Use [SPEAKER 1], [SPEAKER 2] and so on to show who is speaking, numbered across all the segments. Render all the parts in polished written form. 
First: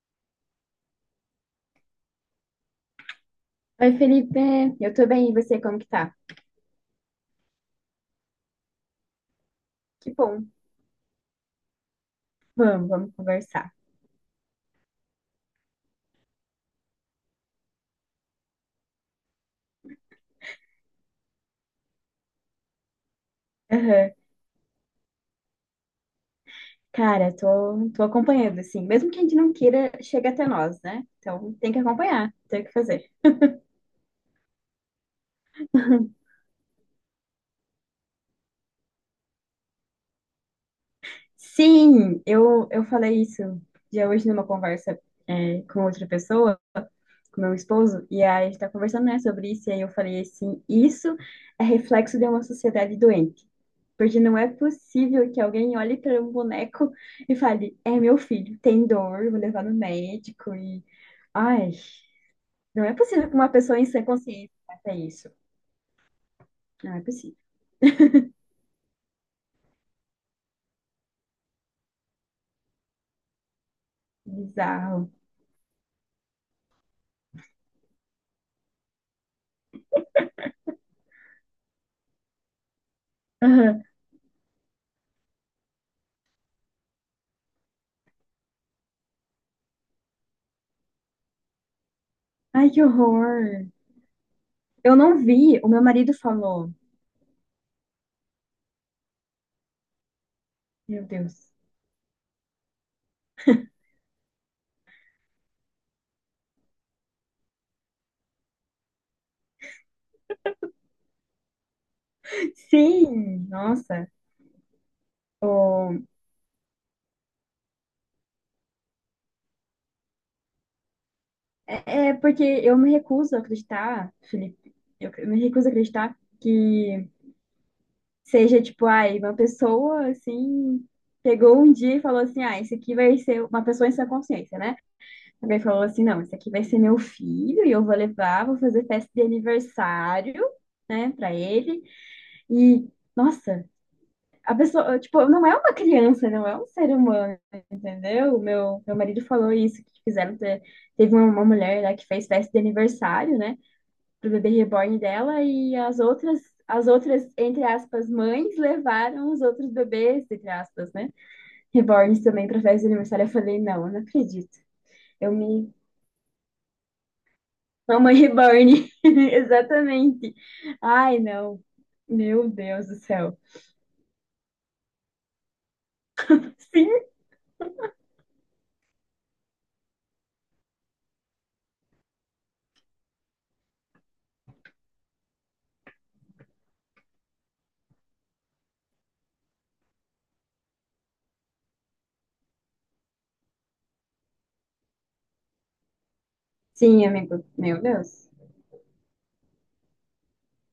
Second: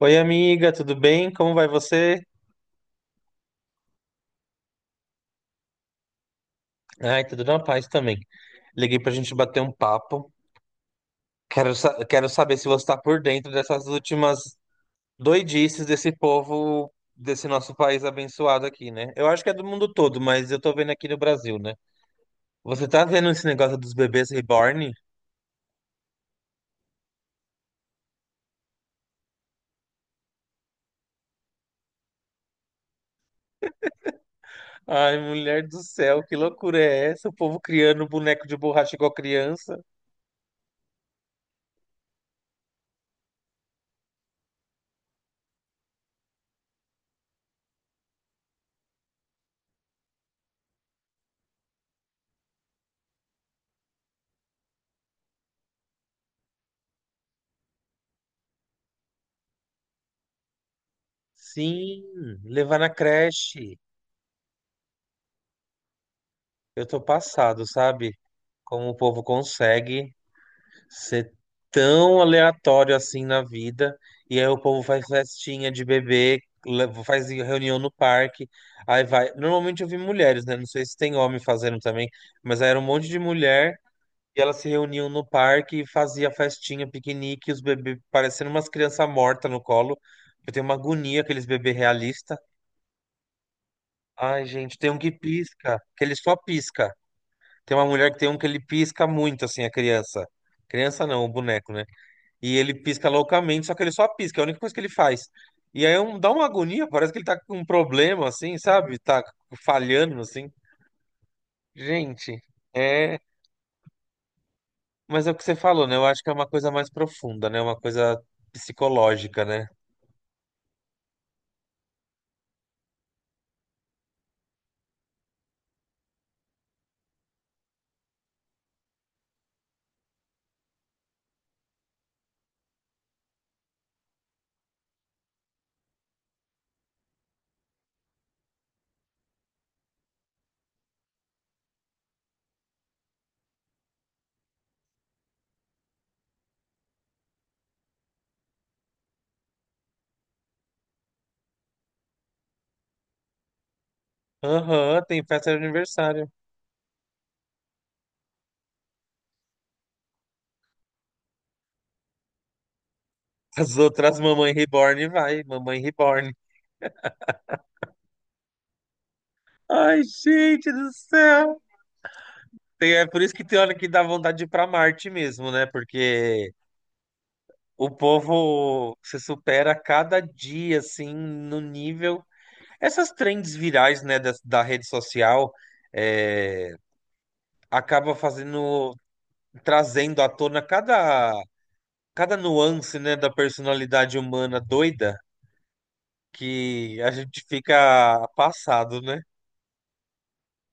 [SPEAKER 1] Oi, amiga, tudo bem? Como vai você?
[SPEAKER 2] Oi, Felipe, eu tô bem, e você, como que tá?
[SPEAKER 1] Ai, tudo na paz também. Liguei pra gente bater um
[SPEAKER 2] Que
[SPEAKER 1] papo.
[SPEAKER 2] bom,
[SPEAKER 1] Quero saber se você
[SPEAKER 2] vamos,
[SPEAKER 1] tá
[SPEAKER 2] vamos
[SPEAKER 1] por dentro
[SPEAKER 2] conversar.
[SPEAKER 1] dessas últimas doidices desse povo, desse nosso país abençoado aqui, né? Eu acho que é do mundo todo, mas eu tô vendo aqui no Brasil, né? Você tá vendo esse negócio dos
[SPEAKER 2] Aham.
[SPEAKER 1] bebês reborn?
[SPEAKER 2] Cara, tô acompanhando, assim, mesmo que a gente não queira, chega até nós, né? Então tem que acompanhar, tem o que fazer.
[SPEAKER 1] Ai, mulher do céu, que loucura é essa? O povo criando boneco de borracha igual criança?
[SPEAKER 2] Sim, eu falei isso já hoje numa conversa com outra pessoa, com meu esposo, e aí a gente tá conversando, né, sobre isso, e aí eu falei assim, isso é reflexo de uma sociedade doente. Porque não é possível que alguém olhe para um boneco e fale: É meu filho, tem dor, vou levar no médico. E. Ai,
[SPEAKER 1] Sim, levar
[SPEAKER 2] não
[SPEAKER 1] na
[SPEAKER 2] é possível que uma
[SPEAKER 1] creche.
[SPEAKER 2] pessoa em sã consciência faça isso.
[SPEAKER 1] Eu
[SPEAKER 2] Não
[SPEAKER 1] tô
[SPEAKER 2] é possível.
[SPEAKER 1] passado, sabe? Como o povo consegue ser tão aleatório assim na vida. E aí o povo faz
[SPEAKER 2] Bizarro.
[SPEAKER 1] festinha de bebê, faz reunião no parque. Aí vai. Normalmente eu vi mulheres, né? Não sei se tem homem fazendo também, mas aí era um monte de mulher.
[SPEAKER 2] Aham.
[SPEAKER 1] E elas se reuniam no parque e fazia festinha, piquenique, os bebês parecendo umas crianças mortas no colo. Eu tenho uma agonia aqueles bebês realistas.
[SPEAKER 2] Ai, que horror.
[SPEAKER 1] Ai, gente, tem
[SPEAKER 2] Eu
[SPEAKER 1] um que
[SPEAKER 2] não vi, o
[SPEAKER 1] pisca,
[SPEAKER 2] meu
[SPEAKER 1] que
[SPEAKER 2] marido
[SPEAKER 1] ele só
[SPEAKER 2] falou.
[SPEAKER 1] pisca. Tem uma mulher que tem um que ele pisca muito, assim, a criança.
[SPEAKER 2] Meu
[SPEAKER 1] Criança não, o
[SPEAKER 2] Deus.
[SPEAKER 1] boneco, né? E ele pisca loucamente, só que ele só pisca, é a única coisa que ele faz. E aí é um- dá uma agonia, parece que ele tá com um problema, assim, sabe? Tá falhando, assim. Gente, é.
[SPEAKER 2] Sim, nossa.
[SPEAKER 1] Mas é o que você falou, né?
[SPEAKER 2] O-
[SPEAKER 1] Eu acho que é uma coisa mais profunda, né? Uma coisa psicológica, né?
[SPEAKER 2] é porque eu me recuso a acreditar, Felipe. Eu me recuso a acreditar, que seja tipo, ai, uma pessoa assim, pegou um dia e falou assim: ah, esse aqui vai ser uma pessoa em sã consciência, né? Alguém falou assim: não, esse aqui vai ser meu filho e eu vou levar, vou fazer festa de aniversário, né, pra ele. E, nossa, a pessoa, tipo, não é uma criança, não é um ser humano, entendeu? O Meu marido falou isso, que fizeram, teve uma mulher lá que fez festa de aniversário, né? Pro bebê reborn
[SPEAKER 1] Aham, tem
[SPEAKER 2] dela
[SPEAKER 1] festa de
[SPEAKER 2] e as
[SPEAKER 1] aniversário.
[SPEAKER 2] outras, as outras, entre aspas, mães levaram os outros bebês, entre aspas, né? Reborns também pra festa de aniversário. Eu falei,
[SPEAKER 1] As
[SPEAKER 2] não, não
[SPEAKER 1] outras Mamãe
[SPEAKER 2] acredito.
[SPEAKER 1] Reborn
[SPEAKER 2] Eu
[SPEAKER 1] vai,
[SPEAKER 2] me.
[SPEAKER 1] Mamãe Reborn.
[SPEAKER 2] Mamãe reborn.
[SPEAKER 1] Ai,
[SPEAKER 2] Exatamente.
[SPEAKER 1] gente do
[SPEAKER 2] Ai,
[SPEAKER 1] céu!
[SPEAKER 2] não. Meu Deus
[SPEAKER 1] Tem-
[SPEAKER 2] do
[SPEAKER 1] é por isso
[SPEAKER 2] céu.
[SPEAKER 1] que tem hora que dá vontade de ir pra Marte mesmo, né? Porque
[SPEAKER 2] Sim.
[SPEAKER 1] o povo se supera a cada dia, assim, no nível. Essas trends virais, né, da rede social, é, acaba fazendo, trazendo à tona cada nuance, né, da personalidade humana doida que
[SPEAKER 2] Sim,
[SPEAKER 1] a gente
[SPEAKER 2] amigo. Meu
[SPEAKER 1] fica
[SPEAKER 2] Deus.
[SPEAKER 1] passado, né?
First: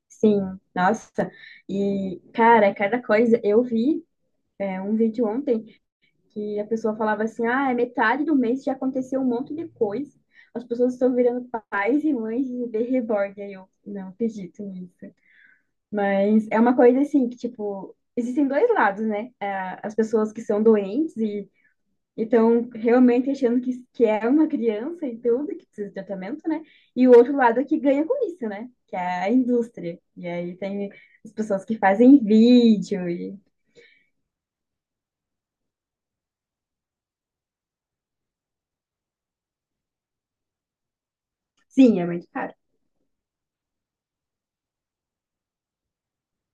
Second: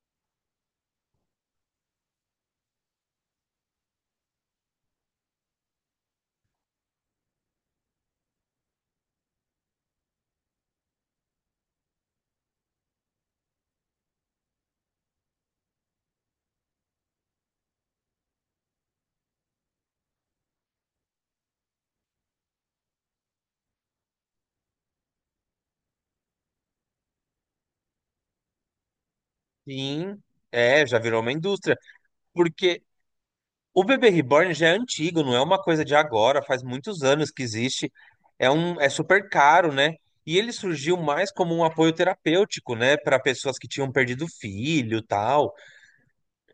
[SPEAKER 2] Sim. Nossa. E, cara, cada coisa. Eu vi um vídeo ontem que a pessoa falava assim, ah, é metade do mês já aconteceu um monte de coisa. As pessoas estão virando pais e mães de bebê reborn. Aí eu não acredito nisso. Mas é uma coisa assim que, tipo, existem dois lados, né? As pessoas que são doentes e estão realmente achando que é uma criança e tudo, que precisa de tratamento, né? E o outro lado é que ganha com isso, né? Que é a indústria.
[SPEAKER 1] Sim,
[SPEAKER 2] E aí
[SPEAKER 1] é,
[SPEAKER 2] tem
[SPEAKER 1] já virou uma
[SPEAKER 2] as pessoas
[SPEAKER 1] indústria.
[SPEAKER 2] que fazem
[SPEAKER 1] Porque
[SPEAKER 2] vídeo e.
[SPEAKER 1] o bebê reborn já é antigo, não é uma coisa de agora, faz muitos anos que existe. É super caro, né? E ele surgiu mais como um apoio
[SPEAKER 2] Sim, é muito caro.
[SPEAKER 1] terapêutico, né, para pessoas que tinham perdido filho, tal.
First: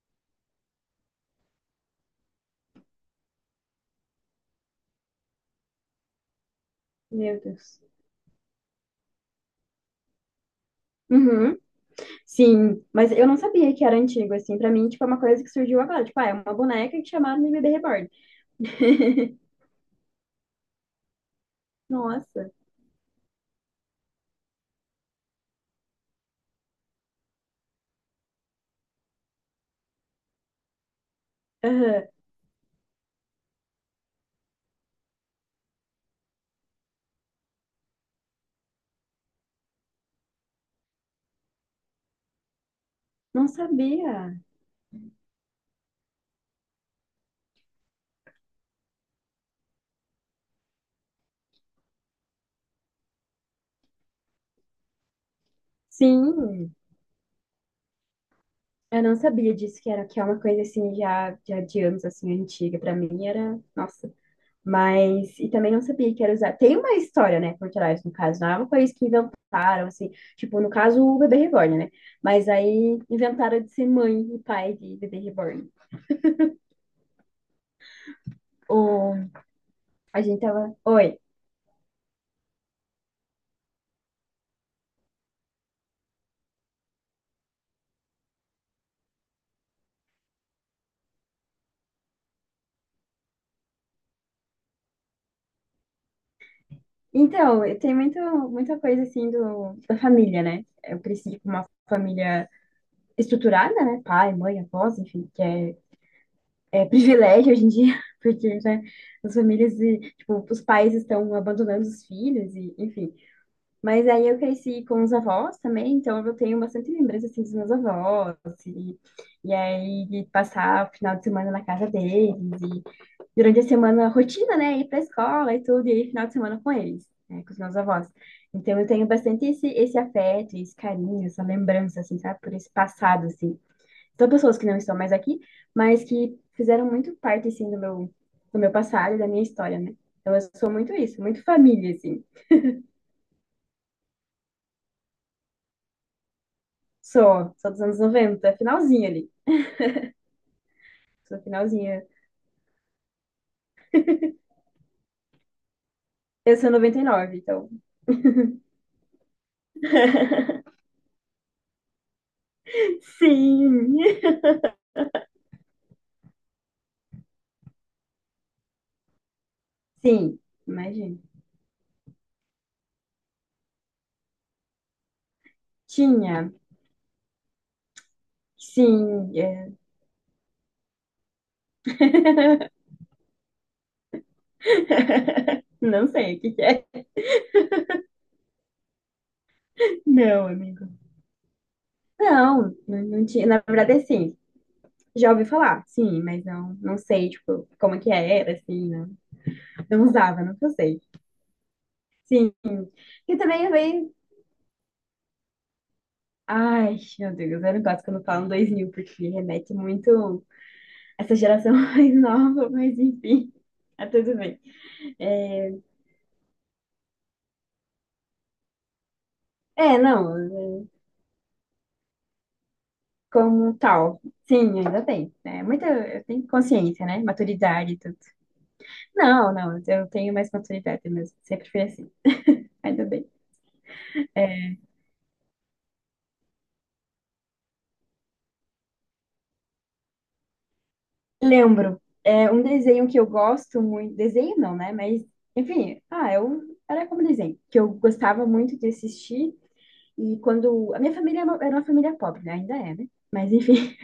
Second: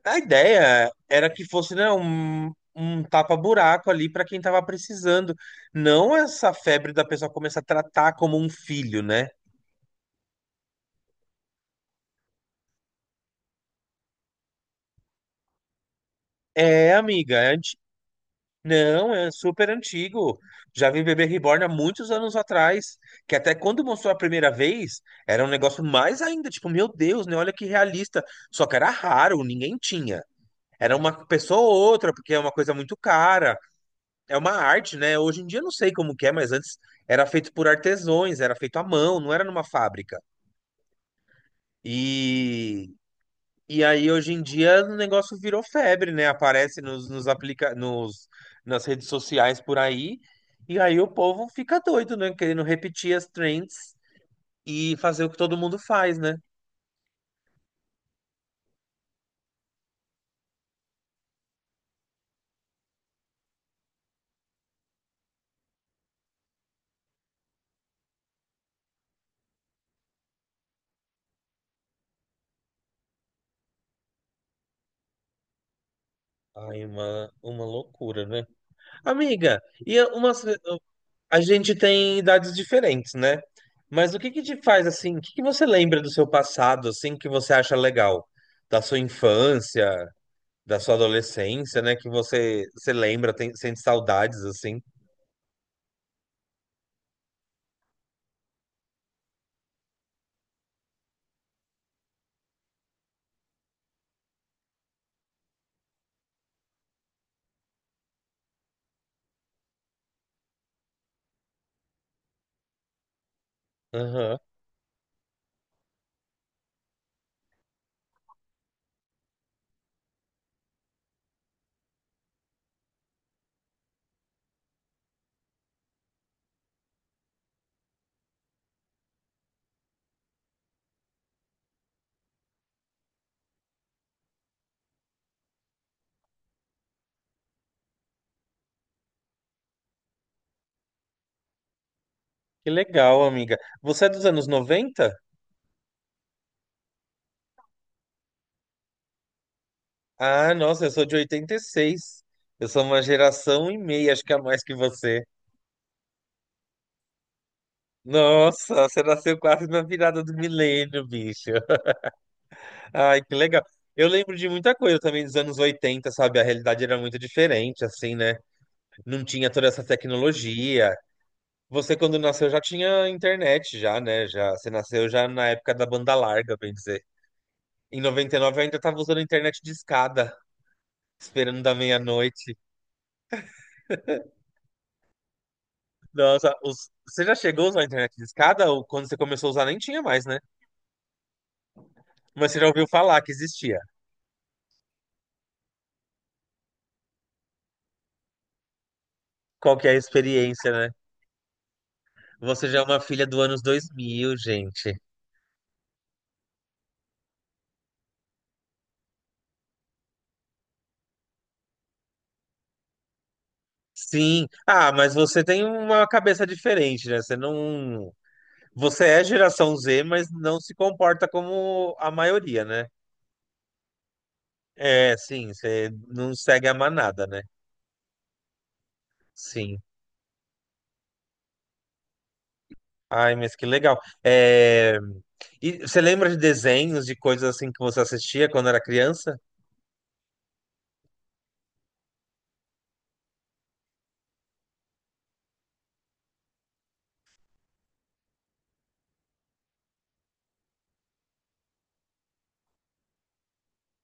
[SPEAKER 1] A ideia era que fosse, né, um tapa-buraco ali para quem tava precisando, não essa febre da pessoa
[SPEAKER 2] Meu
[SPEAKER 1] começar a
[SPEAKER 2] Deus.
[SPEAKER 1] tratar como um filho, né?
[SPEAKER 2] Uhum. Sim, mas eu não sabia que era antigo, assim. Pra mim, tipo, é uma coisa que surgiu agora. Tipo, ah, é uma
[SPEAKER 1] É,
[SPEAKER 2] boneca que
[SPEAKER 1] amiga,
[SPEAKER 2] chamaram de bebê reborn.
[SPEAKER 1] não, é super antigo. Já vi Bebê Reborn há muitos anos
[SPEAKER 2] Nossa,
[SPEAKER 1] atrás, que até quando mostrou a primeira vez, era um negócio mais ainda, tipo, meu Deus, né? Olha que realista. Só que era raro, ninguém tinha. Era uma pessoa ou
[SPEAKER 2] aham.
[SPEAKER 1] outra, porque é uma coisa muito cara. É uma arte, né? Hoje em dia eu não sei como que é, mas antes era feito por artesões, era feito à mão, não era numa fábrica.
[SPEAKER 2] Não
[SPEAKER 1] E aí, hoje
[SPEAKER 2] sabia.
[SPEAKER 1] em dia, o negócio virou febre, né? Aparece nos, nas redes sociais por aí. E aí o povo fica doido, né? Querendo repetir as trends e fazer o que todo mundo faz, né?
[SPEAKER 2] Sim, eu não sabia disso, que era que é uma coisa assim já, de anos assim antiga. Pra mim era, nossa. Mas e também não sabia que era usar. Tem uma história, né, por trás, no caso, não é uma coisa que inventaram assim, tipo, no caso o bebê reborn, né? Mas aí inventaram de ser mãe e pai de bebê reborn.
[SPEAKER 1] Ai, uma loucura, né?
[SPEAKER 2] O
[SPEAKER 1] Amiga,
[SPEAKER 2] A gente tava, oi.
[SPEAKER 1] a gente tem idades diferentes, né? Mas o que que te faz assim? O que que você lembra do seu passado, assim, que você acha legal? Da sua infância, da sua adolescência, né? Que você, você lembra, tem, sente saudades, assim.
[SPEAKER 2] Então, eu tenho muito, muita coisa assim da família, né? Eu cresci com uma família estruturada, né? Pai, mãe, avós, enfim, que é privilégio hoje em dia, porque, né, as famílias, e, tipo, os pais estão abandonando os filhos, e, enfim. Mas aí eu
[SPEAKER 1] Aham.
[SPEAKER 2] cresci com os avós também, então eu tenho bastante lembrança, assim, dos meus avós, e, e aí de passar o final de semana na casa deles, durante a semana rotina, né? Ir para a escola e tudo, e aí final de semana com eles, né? Com os meus avós. Então eu tenho bastante esse afeto, esse carinho, essa lembrança, assim, sabe? Por esse passado, assim. São pessoas que não estão mais aqui, mas que fizeram muito parte, assim, do meu passado e da minha história, né? Então eu sou muito isso, muito família, assim.
[SPEAKER 1] Que legal, amiga. Você é dos anos 90.
[SPEAKER 2] Sou dos anos 90, finalzinha ali.
[SPEAKER 1] Ah, nossa, eu sou de
[SPEAKER 2] Sou
[SPEAKER 1] oitenta e
[SPEAKER 2] finalzinha.
[SPEAKER 1] seis Eu sou uma geração e meia, acho que a mais que você.
[SPEAKER 2] Eu sou 99 então.
[SPEAKER 1] Nossa, você nasceu quase na virada do milênio, bicho. Ai, que legal.
[SPEAKER 2] Sim,
[SPEAKER 1] Eu lembro de muita coisa também dos anos 80, sabe? A realidade era muito diferente, assim, né? Não tinha toda essa
[SPEAKER 2] sim,
[SPEAKER 1] tecnologia.
[SPEAKER 2] imagina.
[SPEAKER 1] Você, quando nasceu, já tinha internet, já, né? Já, você nasceu já na época da banda
[SPEAKER 2] Tinha,
[SPEAKER 1] larga, bem dizer. Em 99, eu ainda tava usando
[SPEAKER 2] sim.
[SPEAKER 1] internet de
[SPEAKER 2] É.
[SPEAKER 1] escada, esperando da meia-noite.
[SPEAKER 2] Não sei o que
[SPEAKER 1] Nossa,
[SPEAKER 2] que é.
[SPEAKER 1] os- você já chegou a usar a internet de escada? Ou quando você começou a usar nem tinha mais, né?
[SPEAKER 2] Não, amigo.
[SPEAKER 1] Mas você já
[SPEAKER 2] Não,
[SPEAKER 1] ouviu
[SPEAKER 2] não,
[SPEAKER 1] falar
[SPEAKER 2] não
[SPEAKER 1] que
[SPEAKER 2] tinha. Na
[SPEAKER 1] existia.
[SPEAKER 2] verdade, assim, já ouvi falar, sim, mas não, não sei, tipo, como que era, assim, não,
[SPEAKER 1] Qual que é a
[SPEAKER 2] não usava, não
[SPEAKER 1] experiência, né?
[SPEAKER 2] sei. Sim,
[SPEAKER 1] Você já é uma filha
[SPEAKER 2] e
[SPEAKER 1] do anos
[SPEAKER 2] também
[SPEAKER 1] dois
[SPEAKER 2] vem.
[SPEAKER 1] mil, gente.
[SPEAKER 2] Ai, meu Deus, eu não gosto quando falam 2000 porque remete muito a essa geração mais nova, mas enfim, tá tudo
[SPEAKER 1] Sim.
[SPEAKER 2] bem.
[SPEAKER 1] Ah, mas você tem
[SPEAKER 2] É,
[SPEAKER 1] uma cabeça diferente, né? Você não... Você é geração
[SPEAKER 2] é,
[SPEAKER 1] Z, mas não se
[SPEAKER 2] não,
[SPEAKER 1] comporta como a maioria, né?
[SPEAKER 2] como tal, sim, ainda
[SPEAKER 1] É,
[SPEAKER 2] tem,
[SPEAKER 1] sim.
[SPEAKER 2] né? Muita,
[SPEAKER 1] Você
[SPEAKER 2] eu
[SPEAKER 1] não
[SPEAKER 2] tenho
[SPEAKER 1] segue a
[SPEAKER 2] consciência, né?
[SPEAKER 1] manada, né?
[SPEAKER 2] Maturidade e tudo. Não, não,
[SPEAKER 1] Sim.
[SPEAKER 2] eu tenho mais maturidade mesmo, sempre fui assim. Ainda bem.
[SPEAKER 1] Ai, mas que legal. É... e você lembra de desenhos, de coisas assim que você assistia quando era criança?
[SPEAKER 2] Lembro, é um desenho que eu gosto muito, desenho não, né? Mas, enfim, ah, eu era como desenho, que eu gostava muito de assistir. E quando a minha família era uma família pobre, né? Ainda é, né? Mas enfim,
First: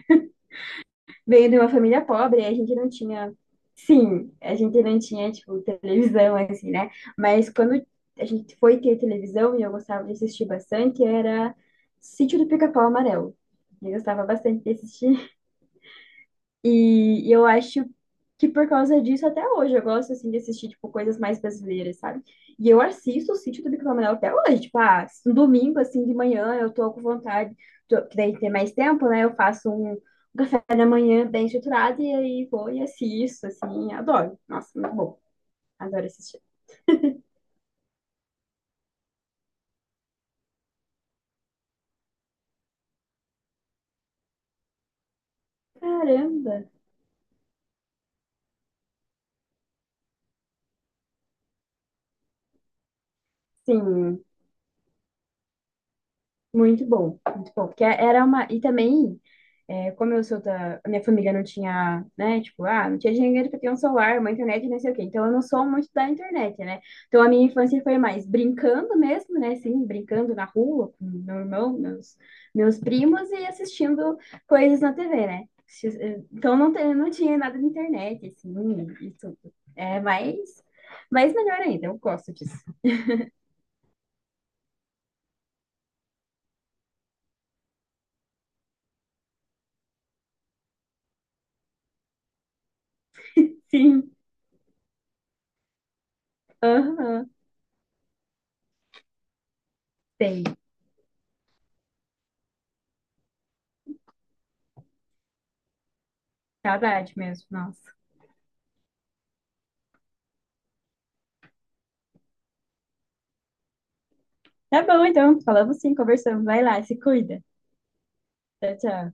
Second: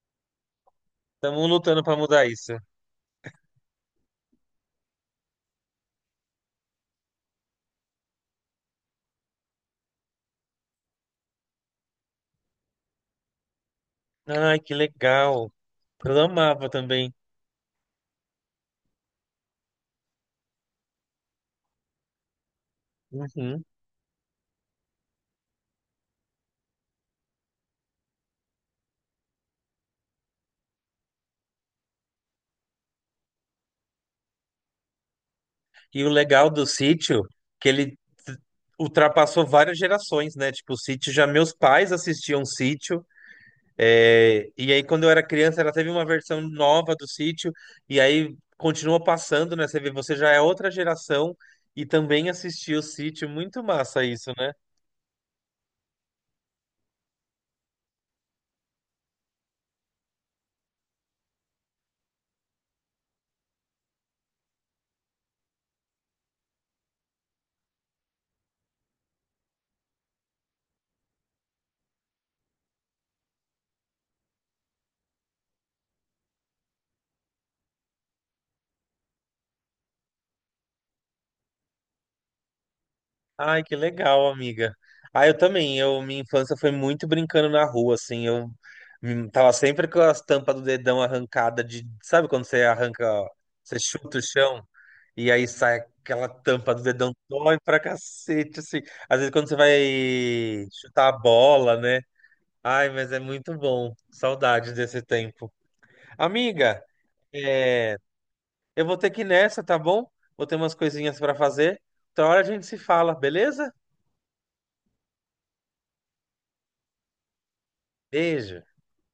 [SPEAKER 1] Estamos
[SPEAKER 2] veio de uma
[SPEAKER 1] lutando para
[SPEAKER 2] família
[SPEAKER 1] mudar
[SPEAKER 2] pobre,
[SPEAKER 1] isso.
[SPEAKER 2] a gente não tinha, sim, a gente não tinha tipo televisão assim, né? Mas quando a gente foi ter televisão e eu gostava de assistir bastante, era Sítio do Pica-Pau Amarelo. Eu gostava
[SPEAKER 1] Ai,
[SPEAKER 2] bastante de
[SPEAKER 1] que
[SPEAKER 2] assistir.
[SPEAKER 1] legal. Eu amava também.
[SPEAKER 2] E eu acho que por causa disso, até hoje, eu gosto, assim, de assistir, tipo, coisas mais brasileiras, sabe? E eu assisto o
[SPEAKER 1] Uhum.
[SPEAKER 2] Sítio do Pica-Pau até hoje, tipo, ah, um domingo, assim, de manhã, eu tô com vontade, tô, que daí tem mais tempo, né? Eu faço um café da manhã bem estruturado e aí vou e assisto, assim, adoro. Nossa, muito bom.
[SPEAKER 1] E
[SPEAKER 2] Adoro
[SPEAKER 1] o
[SPEAKER 2] assistir.
[SPEAKER 1] legal do sítio, que ele t- ultrapassou várias gerações, né? Tipo, o sítio já meus pais assistiam sítio. É, e aí, quando eu era criança, ela teve uma versão
[SPEAKER 2] Caramba!
[SPEAKER 1] nova do sítio. E aí continua passando, né? Você vê, você já é outra geração e também assistiu o sítio. Muito massa
[SPEAKER 2] Sim,
[SPEAKER 1] isso, né?
[SPEAKER 2] muito bom, muito bom. Porque era uma... E também... É, como eu sou a minha família não tinha, né? Tipo, ah, não tinha dinheiro pra ter um celular, uma internet, não sei o quê. Então, eu não sou muito da internet, né? Então, a minha infância foi mais brincando mesmo, né? Assim, brincando na rua com meu irmão, meus primos e assistindo coisas na TV, né? Então, não, não tinha nada de internet, assim, e tudo. É, mas melhor ainda, eu gosto disso.
[SPEAKER 1] Ai, que legal, amiga. Ah, eu também. Eu, minha infância foi muito brincando na rua, assim. Eu tava sempre com as tampas do dedão arrancada de, sabe quando você arranca, você
[SPEAKER 2] Sim,
[SPEAKER 1] chuta o chão e aí sai aquela tampa do dedão,
[SPEAKER 2] aham,
[SPEAKER 1] dói pra cacete, assim. Às vezes quando você
[SPEAKER 2] sei.
[SPEAKER 1] vai chutar a bola, né? Ai, mas é muito bom. Saudades desse tempo. Amiga,
[SPEAKER 2] Saudade mesmo, nossa.
[SPEAKER 1] é, eu vou ter que ir nessa, tá bom? Vou ter umas coisinhas pra fazer. Outra hora a gente se fala, beleza?
[SPEAKER 2] Tá bom, então, falamos sim, conversamos. Vai lá, se cuida.
[SPEAKER 1] Beijo.
[SPEAKER 2] Tchau, tchau.